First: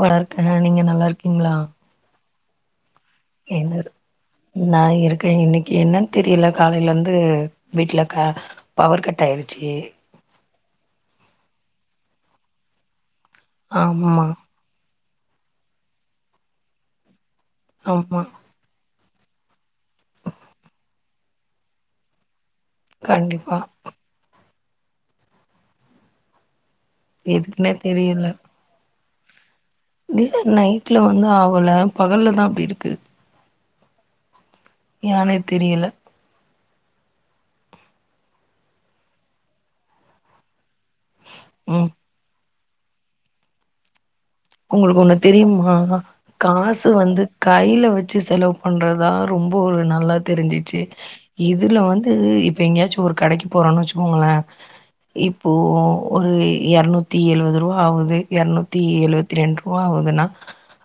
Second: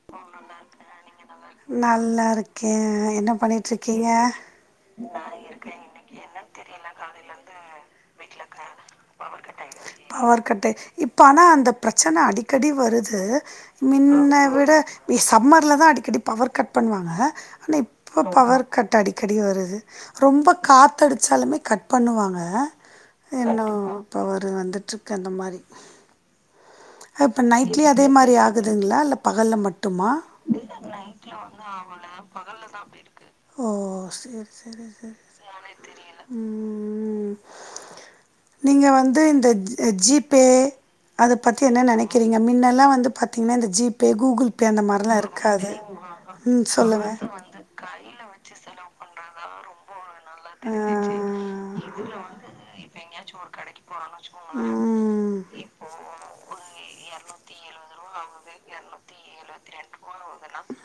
வரா இருக்குங்க நீங்க நல்லா இருக்கீங்களா கே என்னது நா இருக்கே இன்னைக்கு என்னன் தெரியில காலையில இருந்து வீட்டுல க பவர் கட் ஆயிருச்சி பவர் கட்டு இப்ப ஆனா அந்த பிரச்சன அடிக்கடி வருது ஆமா மின்ன விட் சம்மர்ல தா அடிக்கடி பவர் கட் பண்ணுவாங்க ஆனா ஆமா இப்ப பவர் கட் அடி கடி வருது ரொம்ப காத்தடிச்சாலுமே கட் பண்ணுவாங்க கண்டிப்பா என்னோம்ப்பா வரு வந்துட் றுக்கு அந்த மாரி இப்ப எதுக்குன்னே நைட்லயே அதே தெரியல மாரி ஆகுதுங்களா இல்ல பகல்ல மட் இல்ல நைட்ல வந்து ஆவல பகல்லதா அப்படி இருக்கு ஓ செரி செரி செரி ஏனே தெரியல உம் உம் நீங்க வந்து இந்த ஜி பே பத்தி என்ன ம் நினைக்கிறீங்க மின்ன ல்லா வந்து பாத்தீங்கன்னா இந்த ஜி உங்களுக்கு ஒண்ணு தெரியுமா ம் காசு சொல்லுங்க வந்து கையில வெச்சு செலவு பண்றதுதா ரொம்ப ஒரு நல்லது ஆ தெரிஞ்சிச்சு இதுல வந்து இப்ப எங்கேயாச்சு ஒரு கடைக்கு போறோன்னு வெச்சுக்கோங்களே ம் இப்போ ஒரு எரநூத்தி எழுவது ரூபா ஆகுது எரநூத்தி எழுவத் தி ரெண்டு ரூபா ஆகுதுனா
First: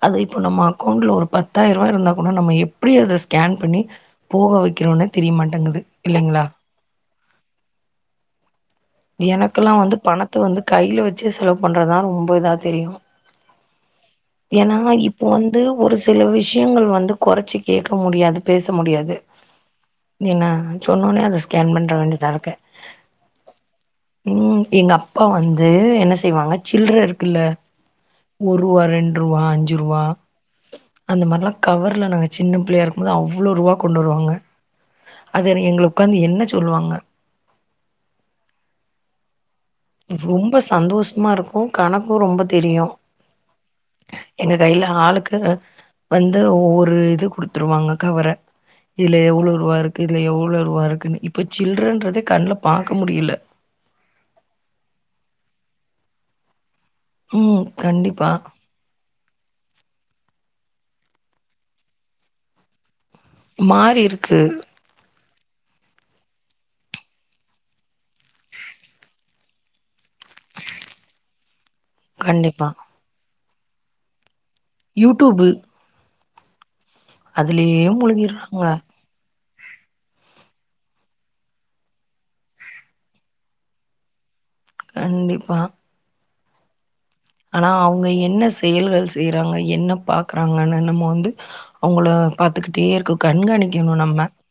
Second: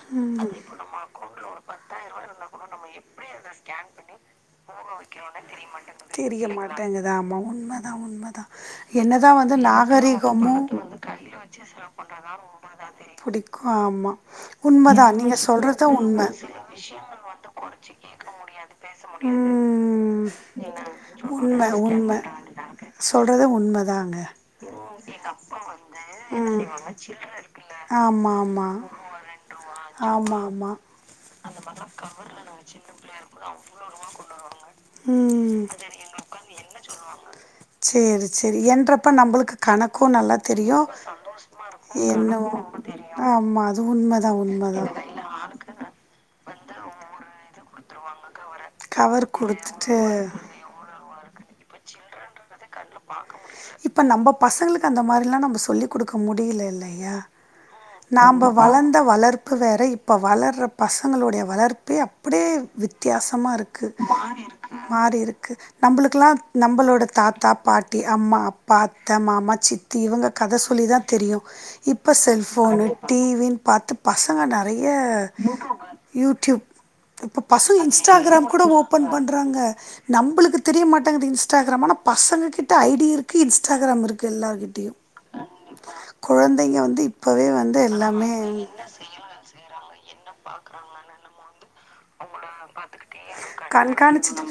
அது இப்ப ம் நம்ம அக்கௌண்டல ஒரு பத்தாயிர்வா இருந்தா கூட நம்ம எப்படி அத ஸ்கேன் பண்ணி போ போக வெக்கிறோனே தெரிய மாட்டேங்குது இல்லைங்ளா து ஆமா உண்மதா உண்மதா என்னதா எனக்கெல்லா வந்து பணத்த நாகரிகமு வந்து கையில வெச்சு செலவு பண்றதுதா ரொம்ப இதா தெரியு புடிக்கு ஆமா ஏனா உண்மதா இப்போ நீங்க வந்து சொல்றது ஒரு சில உண்ம விஷயங்கள் வந்து குறைச்சு கேக்க முடியாது பேச முடியாது முடியாது என்ன சொன்ன ஒன்னே அத உண்ம ஸ்கேன் பண்ற உண்ம வேண்டியதா இருக்கு சொல்றது உண்மதாங்க உம் எங்க அப்பா வந்து என்ன செய்வாங்க ம் சில்ர இருக்குல்ல ஆமா ஒர் ஆமா ருவா ரெண்டு ருவா அஞ்சு ருவா ஆமா ஆமா அந்த மார்லா கவர்ல நாங்க சின்ன பிள்ளையா இருக்குபோது அவ்ளோ ருவா கொண்டு வருவாங்க அத ம் எங்கல உட்காந்து என்ன சொல்லுவாங்க சேரி சேரி என்றப்ப நம்பளுக்கு கணக்கு நல்லா ரொம்ப தெரியு சந்தோஷமா இருக்கு கணக்கு ரொம்ப என்னவோ தெரியு ஆமா அது உண்மதா எங்க உண்மதா கையில ஆளுக்கு வந்து ஒரு இது குடுத்துருவாங்க கவர இதுல கவர் எவ்ளோ ருவா குடுத்துட்டு இருக்கு இதுல எவ்ளோ ருவா இருக்குனு இப் இப்ப சில்றன்றது கண்லப் இப்ப நம்ம பசங்களுக் அந்த மாரில்லா நம்ம சொல்லி் குடுக்க முடியல இல்லை யா ம் கண்டிப்பா நாம வளர்ந்த வளர்ப் இப்ப வேற இப்ப வளர்ற பசங்களோட வளர்ப்பே அப்டியே வித் தியாசமா இருக்கு மாறி இருக்கு மாறி இருக் க்கு நம்மளுக்கெல்லா நம்மளோட தாத்தா பாட்டி அம்மா அப்பா அத்த மாமா சித் தி இவங்க கத சொல்லிதா தெரியு இப்போ கண்டிப்பா செல்போனு டிவின் பத்து பச ங்க நெறய யூடியூபு யூ ட்யுப் இப்ப பசங்க அதுலயே இன்ஸ்டாகிராம் கூட முழுகிடுறாங்க ஓபன் பண் றாங்க நம்புளுக்கு தெரிய மாட்டங்குது இன்ஸ்டாகிராமு ஆனா பசங்க கிட்ட ஐ டி இருக்கு இன்ஸ்டாகிராம் இருக்கு கண்டிப்பா கொழந்தைங்க வந்து இப் ஆனா அவங்க என்ன செயல்கள் செய்யறாங்க என்ன பாக்கறாங்கன் நம்ம வந்து அவங்கள பாத்துக்கிட்டே இருக் கண்காணிக்கணு நம்ம கண்காணிச்சுட்டு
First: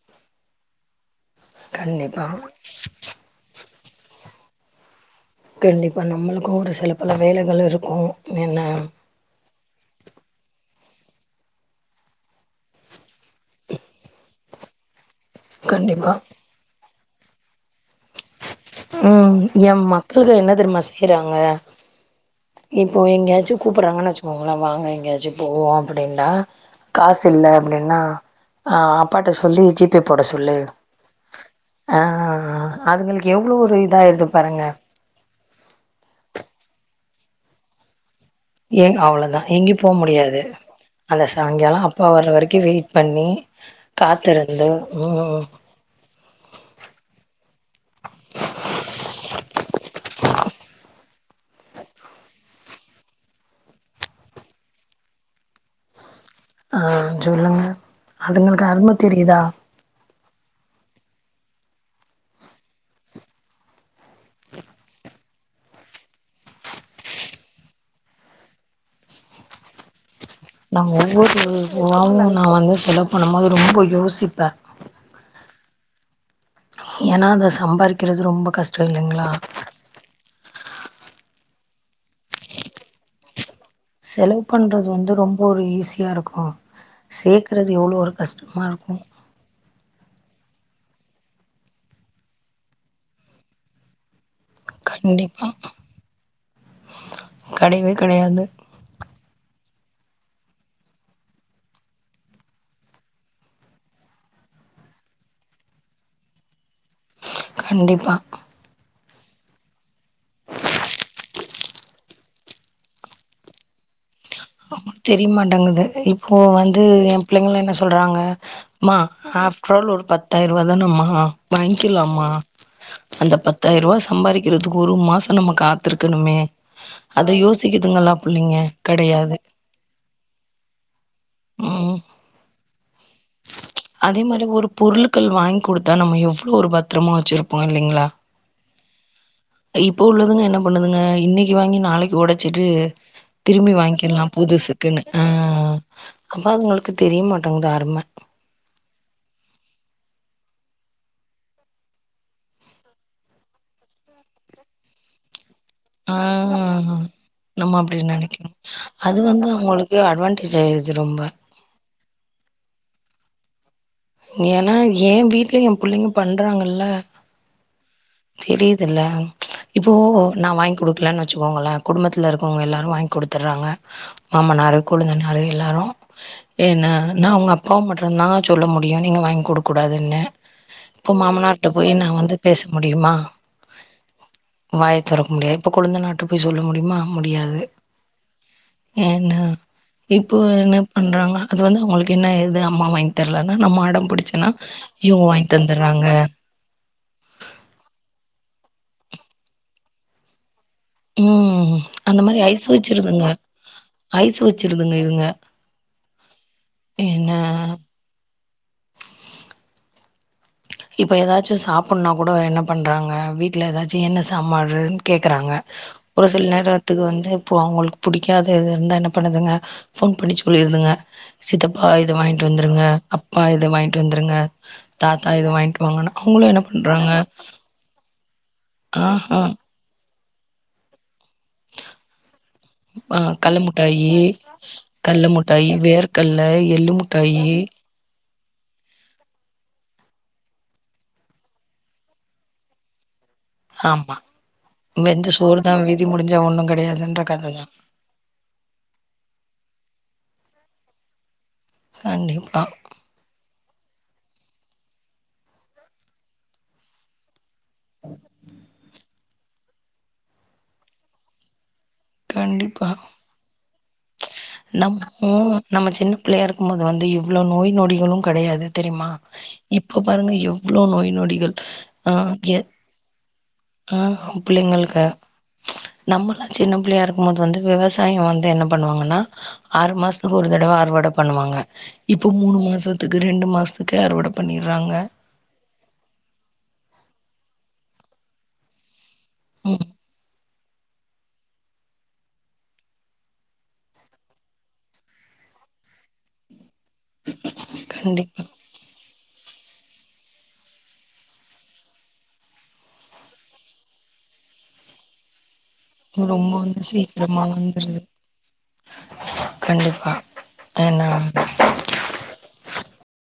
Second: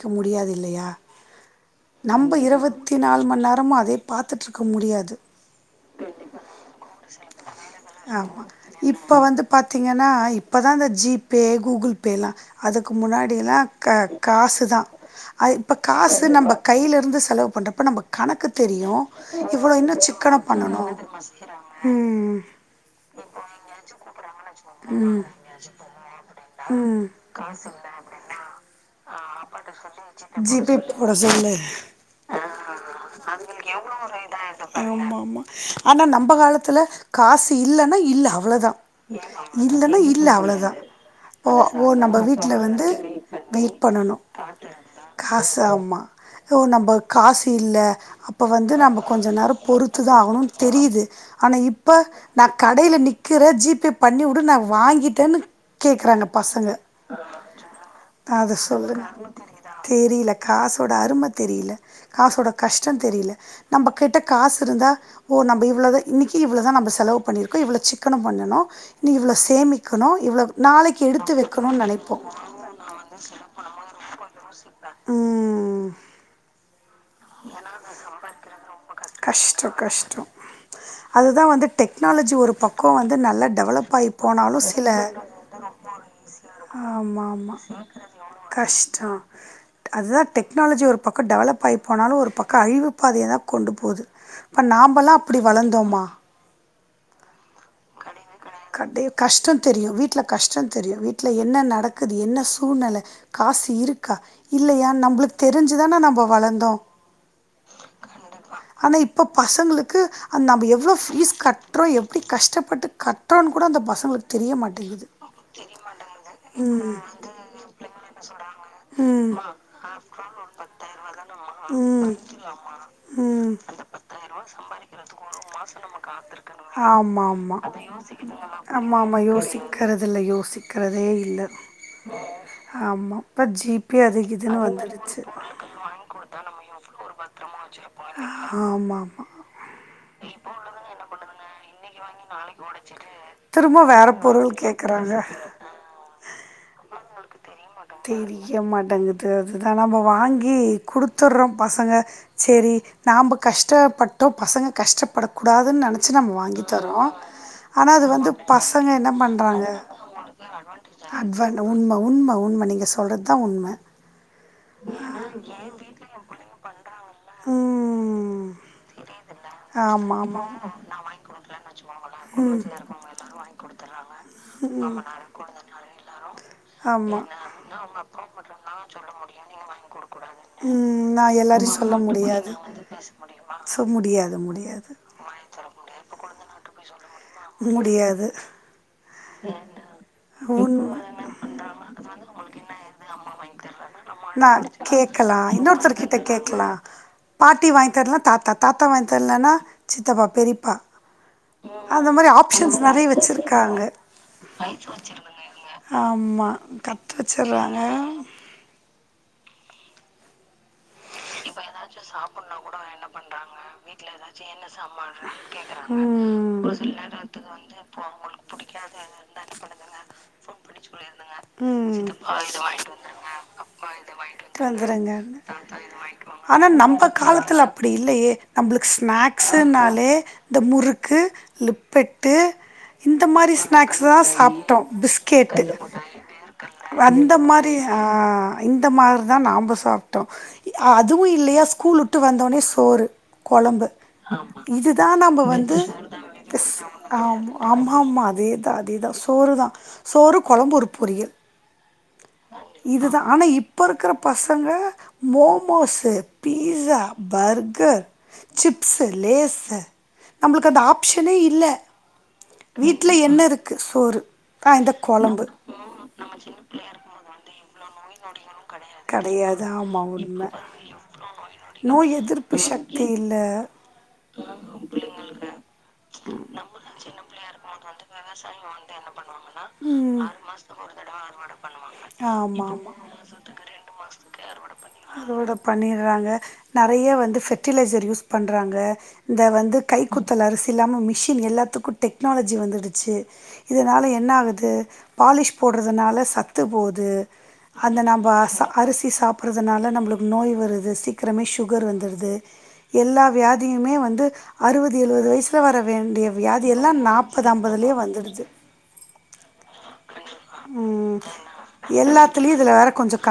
க்க முடியாது இல்லையா கண்டிப்பா நம்ப இருவத்தி நாலு மண் நேரமு அதே பாத்துட்ருக்க முடியாது கண்டிப்பா நம்மளுக்கு ஒரு சில பல வேலைகள் இருக்கு ஆமா என்ன அதா அந்த ஜி பே கூகுள் பே லா அதுக்கு முன்னாடியெல்லா கா காசுதா அ இப்ப கண்டிப்பா காசு நம்ம கைல இருந்து செலவு பண்றப்ப நமக்கு ம் எ மக்கள்கள் சிக்கன என்ன தெரிமா பண்ணணு செய்யறாங்க ம் இப்போ எங்கயாச்சு கூப்பறாங்கனு வெச்சுக்கோங்களே வாங்க எங்கயாச்சி போவோ அப்டின்னா ம் காசு இல்ல அப்டின்னா அ அப்பாட்ட சொல்லி ஜி பே போட சொல்லு ஜி பே போட ஆ அதுங்களுக்கு எவ்ளோ ஒரு இதாயிருது பாருங்க ஆமாமா ஆனா நம்ப காலத்துல காசு இல்லனா இல்ல அவ் இல் அவ்ளோதா எங்கயு போக முடியா ல அவ்ளதா ஓ ஓ நம்ப வர்ற வீட்ல வரைக்கு வந்து வெயிட் பண்ணி வெயிட் பண்ணனு காத்திருந்து ம் காசு ஆமா ஓ நம்ப காசு இல்ல அப்ப வந்து நம்ம கொஞ்ச நேர பொறுத்துதா ஆகணுன் தெரியுது ஆனா இப்ப நா கடையில நிக்கற ஜி பே பண்ணி உடு நா வாங்கி ட்டனு கேக்குறாங்க பசங்க ஆ சொல்லுங்க அத அதுங்களுக்கு அரும சொல்லுங்க தெரியுதா தெரில காசோட அரும தெரில காசோட கஷ்ட தெரில நம்பகிட்ட காசு இருந்தா ஓ நம்ப இவ்ளதா இன்னிக்கி இவ்ளதா செலவு பண்ணிருக்கோ இவ்ளோ சிக்கன பண்ணனு இன்னு இவ்ள சேமி க்கனு நா ஒவ்வொரு ருவாவு நா வந்து செலவு பண்ணும் போது ரொம்ப யோசிப்ப உம், ஏனா அத சம்பாரிக்கிறது ரொம்ப கஷ்ட இல்லைங்ளா கஷ்டம் கஷ்டம் அதுதான் வந்து டெக்னாலஜி ஒரு பக்க வந்து நல்லா டெவலப் ஆகி செலவு போனாலும் பண்றது சில வந்து ரொம்ப ஒரு ஈஸியா இருக்கு ஆமாம் ஆமாம் சேக்கறது எவ்ள ஒரு கஷ்டமா இருக்கு கஷ்டம் அதுதான் டெக்னாலஜி ஒரு பக்க டெவலப் ஆயி போனாலு ஒரு பக்க அழிவு பாதையதா கொண்டு போது இப்ப நாம்பெலா அப்படி கண்டிப்பா வளந்தோமா கெடையவே கெடையாது [unintelligible] கஷ்டம் தெரியும் வீட்ல கஷ்டம் தெரியும் வீட்ல என்ன நடக்குது என்ன சூழ்நில காசு இருக்கா இல்லையா நம்பளுக்கு தெரிஞ்சுதானா நம்ம வளர்ந்தோம் கண்டிப்பா ஆனா இப்போ பசங்களுக்கு அது நம்ம எவ்ளோ ஃபீஸ் கட்றோம் எப்டி கஷ்டப் பட்டு கட்டுறோம் கூட அந்த பசங்களுக் தெரியமாட்டேங்குது இப்போ வந்து ம் என் பிள்ளைங்கலாம் என்ன சொல்றாங்க மா ம் ஆஃப்ட்ரால் ஒரு பத்தாயிரவா தானேமா ம் வாங்கிக்லாமா அந்த ம் பத்தாயிரூவா சம்பாரிக்கிறதுக்கு ஒரு மாசம் நம்ம காத்திருக்கணுமே ஆமா அத யோசி ஏதுங்களா புள்ளைங்க கெடையாது விக்கிறதுல யோசிக்கிறதே இல்ல ம் ஆமா இப்ப ஜிபே அது அதே மாரி இதுன்னு ஒரு வந்துருச்சு பொருட்கள் பொருட்கள் குடுத்தா வாங்கி கொடுத்தா எவ்ளோ நம்ம எவ்வளோ ஒரு பத்திரமா வச்சிருப்போம் ஆமா [unintelligible] இப்ப உள்ளதுங்க என்ன பண்ணுதுங்க இன்னைக்கு வாங்கி நாளைக்கு ஒடச்சிடு இது திரும்பி திரும்ப வேற வாங்கிற்லாம் பொருள் புதுசுக்குன்னு கேக்குறாங்க ஆ அப்ப அதுங்களுக்கு தெரிய மாட்டேங்குது அரும தெரிய மாட்டேங்குது அதுதான் நம்ம வாங்கி குடுத்துடுறோம் பசங்க. சரி நாம கஷ்டப்பட்டோம் பசங்க கஷ்டப்பட கூடாதுன்னு ஆ நெனச்சு நம்ம வாங்கி தரறோம். நம்ம அப்படி நினைக்கிறோம். அது வந்து பண்றாங்க அவங்களுக்கு அட்வான்டேஜ் ஆயிடுது ரொம்ப. அட்வான் உண்மை உண்மை உண்மை நீங்க சொல்ற தான் உண்மை. ஏன்னா ஏ வீட்லயும் என் பிள்ளைையும் பண்றாங்கல்ல, ம் தெரியுதல. இப்போ ஆமா ஆமா நான் வாங்கி குடுக்கலன்னு வச்சுக்கோங்களேன், குடும்பத் குடும்பதுல இருக்கவங்க எல்லாரு வாங்கி குடுத்தரங்க மாமனாரு, ம் கொழுந்தனாரு எல்லாரு. ஏன் நா-நா அவுங்க அப்பாவு ஆமா மட்டும்தா சொல்ல முடி யும் நீங்க வாங்கி குடுக்கூடாதுன்னு. ம் இப்ப நா மாமனாருட்ட எல்லாரையு போய் சொல்ல நான் வந்து முடியாது பேச முடியுமா சோ முடியாது முடியாது வாய துறக்க முடியாது. இப்ப கொழுந்தனாருட்ட போய் சொல்ல முடியுமா? முடியாது. முடியாது என்ன இப்போ என்ன உண்ம பண்றாங்கனா, அது வந்து அவங்களுக்கு என்ன இது அம்மா வாங்கி தரல. நான் கேக்கலாம் இன்னொருத்தர் தந்துடுறாங்க. கிட்ட கேக்கலாம். பாட்டி வாங்கி தரலனா தாத்தா தாத்தா வாங்கி தரலனா, சித்தப்பா, பெரியப்பா, ம் அந்த மாதிரி மாரி ஐஸ் ஆப்ஷன்ஸ் நிறைய வச்சிருதுங்க. வச்சிருக்காங்க. ஐஸ் ஐசு இதுங்க. வச்சிருதுங்க என்ன இதுங்க இப்போ ஏதாச்சும் சாப்படுனா கூட என்ன பண்றாங்க, வீட்டுல ஏதாச்சும் என்ன சாம்பாடு னு கேட்குறாஙக ஒரு சில கேக்குறாங்க நேரத்துக்கு வந்து அவங்களுக்கு புடிக்காத எது இருந்தா என்ன பண்ணுதுங்க போன் பண்ணி சொல்லிருதுங்க சித்தப்பா இது வாங்கிட்டு வந்துருங்க அப்பா இது வாங்கிட்டு வந்துருங்க தாத் வந்தாங்க வாங்கிட்டு வாங்கனா. ஆனா நம்ப காலத்துல அப்டி இல்லையே. நம்மளுக்கு ஆஹா ஸ்நாக்ஸுனாலே இந்த முறுக்கு லிப்பிட்டு அ இந்த மாரி கல்ல ஸ்நாக்ஸ் முட்டாயி தா சாப்பிட்டோ. கல்ல பிஸ்கெட்டு முட்டாயி, வேர்க்கல்ல, எள்ளு அந்த முட்டாயி மாரி ஆஆ இந்த மாதிரி தா நாம்ப சாப்ட்டோ. அதுவும் இல்லையா ஸ்கூல் விட்டு வந்தோனே சோறு கொழம்பு. ஆமா. இதுதா வெந்த நம்ம சோறு வந்து தான் விதி முடிஞ்சா ஒண்ணும் ஆ கெடையாதுன்ற கத தான். ஆம்மா ஆம்மா அதேதா அதேதா சோறுதா சோறு கொழம்பு இரு புரியுது. கண்டிப்பா. இதுதா ஆனா இப் இப்ப இருக்கற பசங்க மோமோஸ்சு, பீஸா, பர் கர், சிப்சு லேஷூ. நம்மளுக்கு அந்த ஆப்ஷனே இல்ல. கண்டிப்பா வீட்டு்ல என்ன இருக்கு சோறு அ இந்த நம்ம குழம்பு நம்ம சின்ன பிள்ளையா இருக்கப்ப இவளோ நோய் நொடிகளும் கெடையாது தெரியுமா? கெடையாது ஆமா இப்ப பாருங்க உண்ம எவ்ளோ நோய் நொடிகள். நோய் ஆஹ்ஹ் எதிர்ப்பு எ சக்தி இல்ல ஆஹ் புள்ளைங்களுகு நம்மலாச்சு சின்ன புள்ளயா இருக்கும்போது வந்து விவசாயம் வந்து என்ன பண்ணுவாங்கன்னா ஆறு மாசத்துக்கு ஒரு தடவ அறுவட பண்ணுவாங்க இப்ப மூணு ஆமா ஆமா மாசத்துக்கு ரெண்டு மாசத்துக்கே அறுவடை பண்ணிற்றாங்க அறுவடை பண்ணிடுறாங்க நெறைய வந்து ஃபெர்டிலைசர் யூஸ் பண்றாங்க இந்த வந்து ம் கைக்குத்தல் அரிசி இல்லாம மிஷின் எல்லாத்துக்கு டெக்னாலஜி வந்துடுச்சு இதனால என்ன ஆகுது பாலிஷ் போடுறதுனால சத் த்து போது அந்த நம்ப கண்டிப்பா சா அரிசி சாப் ப்புட்றதனால நம்ளுக்கு நோய் வருது சீக்கிரமே சுகர் வந்துடுது எல்லா வியாதியுமே வந்து அறுபது எழுபது வயசு ல வர வேண்டிய ரொம்ப வியாதி வந்து எல்லா சீக்கிரமா நாப்பது ஐம்பதுலயே வந்துருது வந்துடுது கண்டிப்பா ம் ஏன்னா எல்லாத்துலயு இதுல வேற கொஞ்சம் கல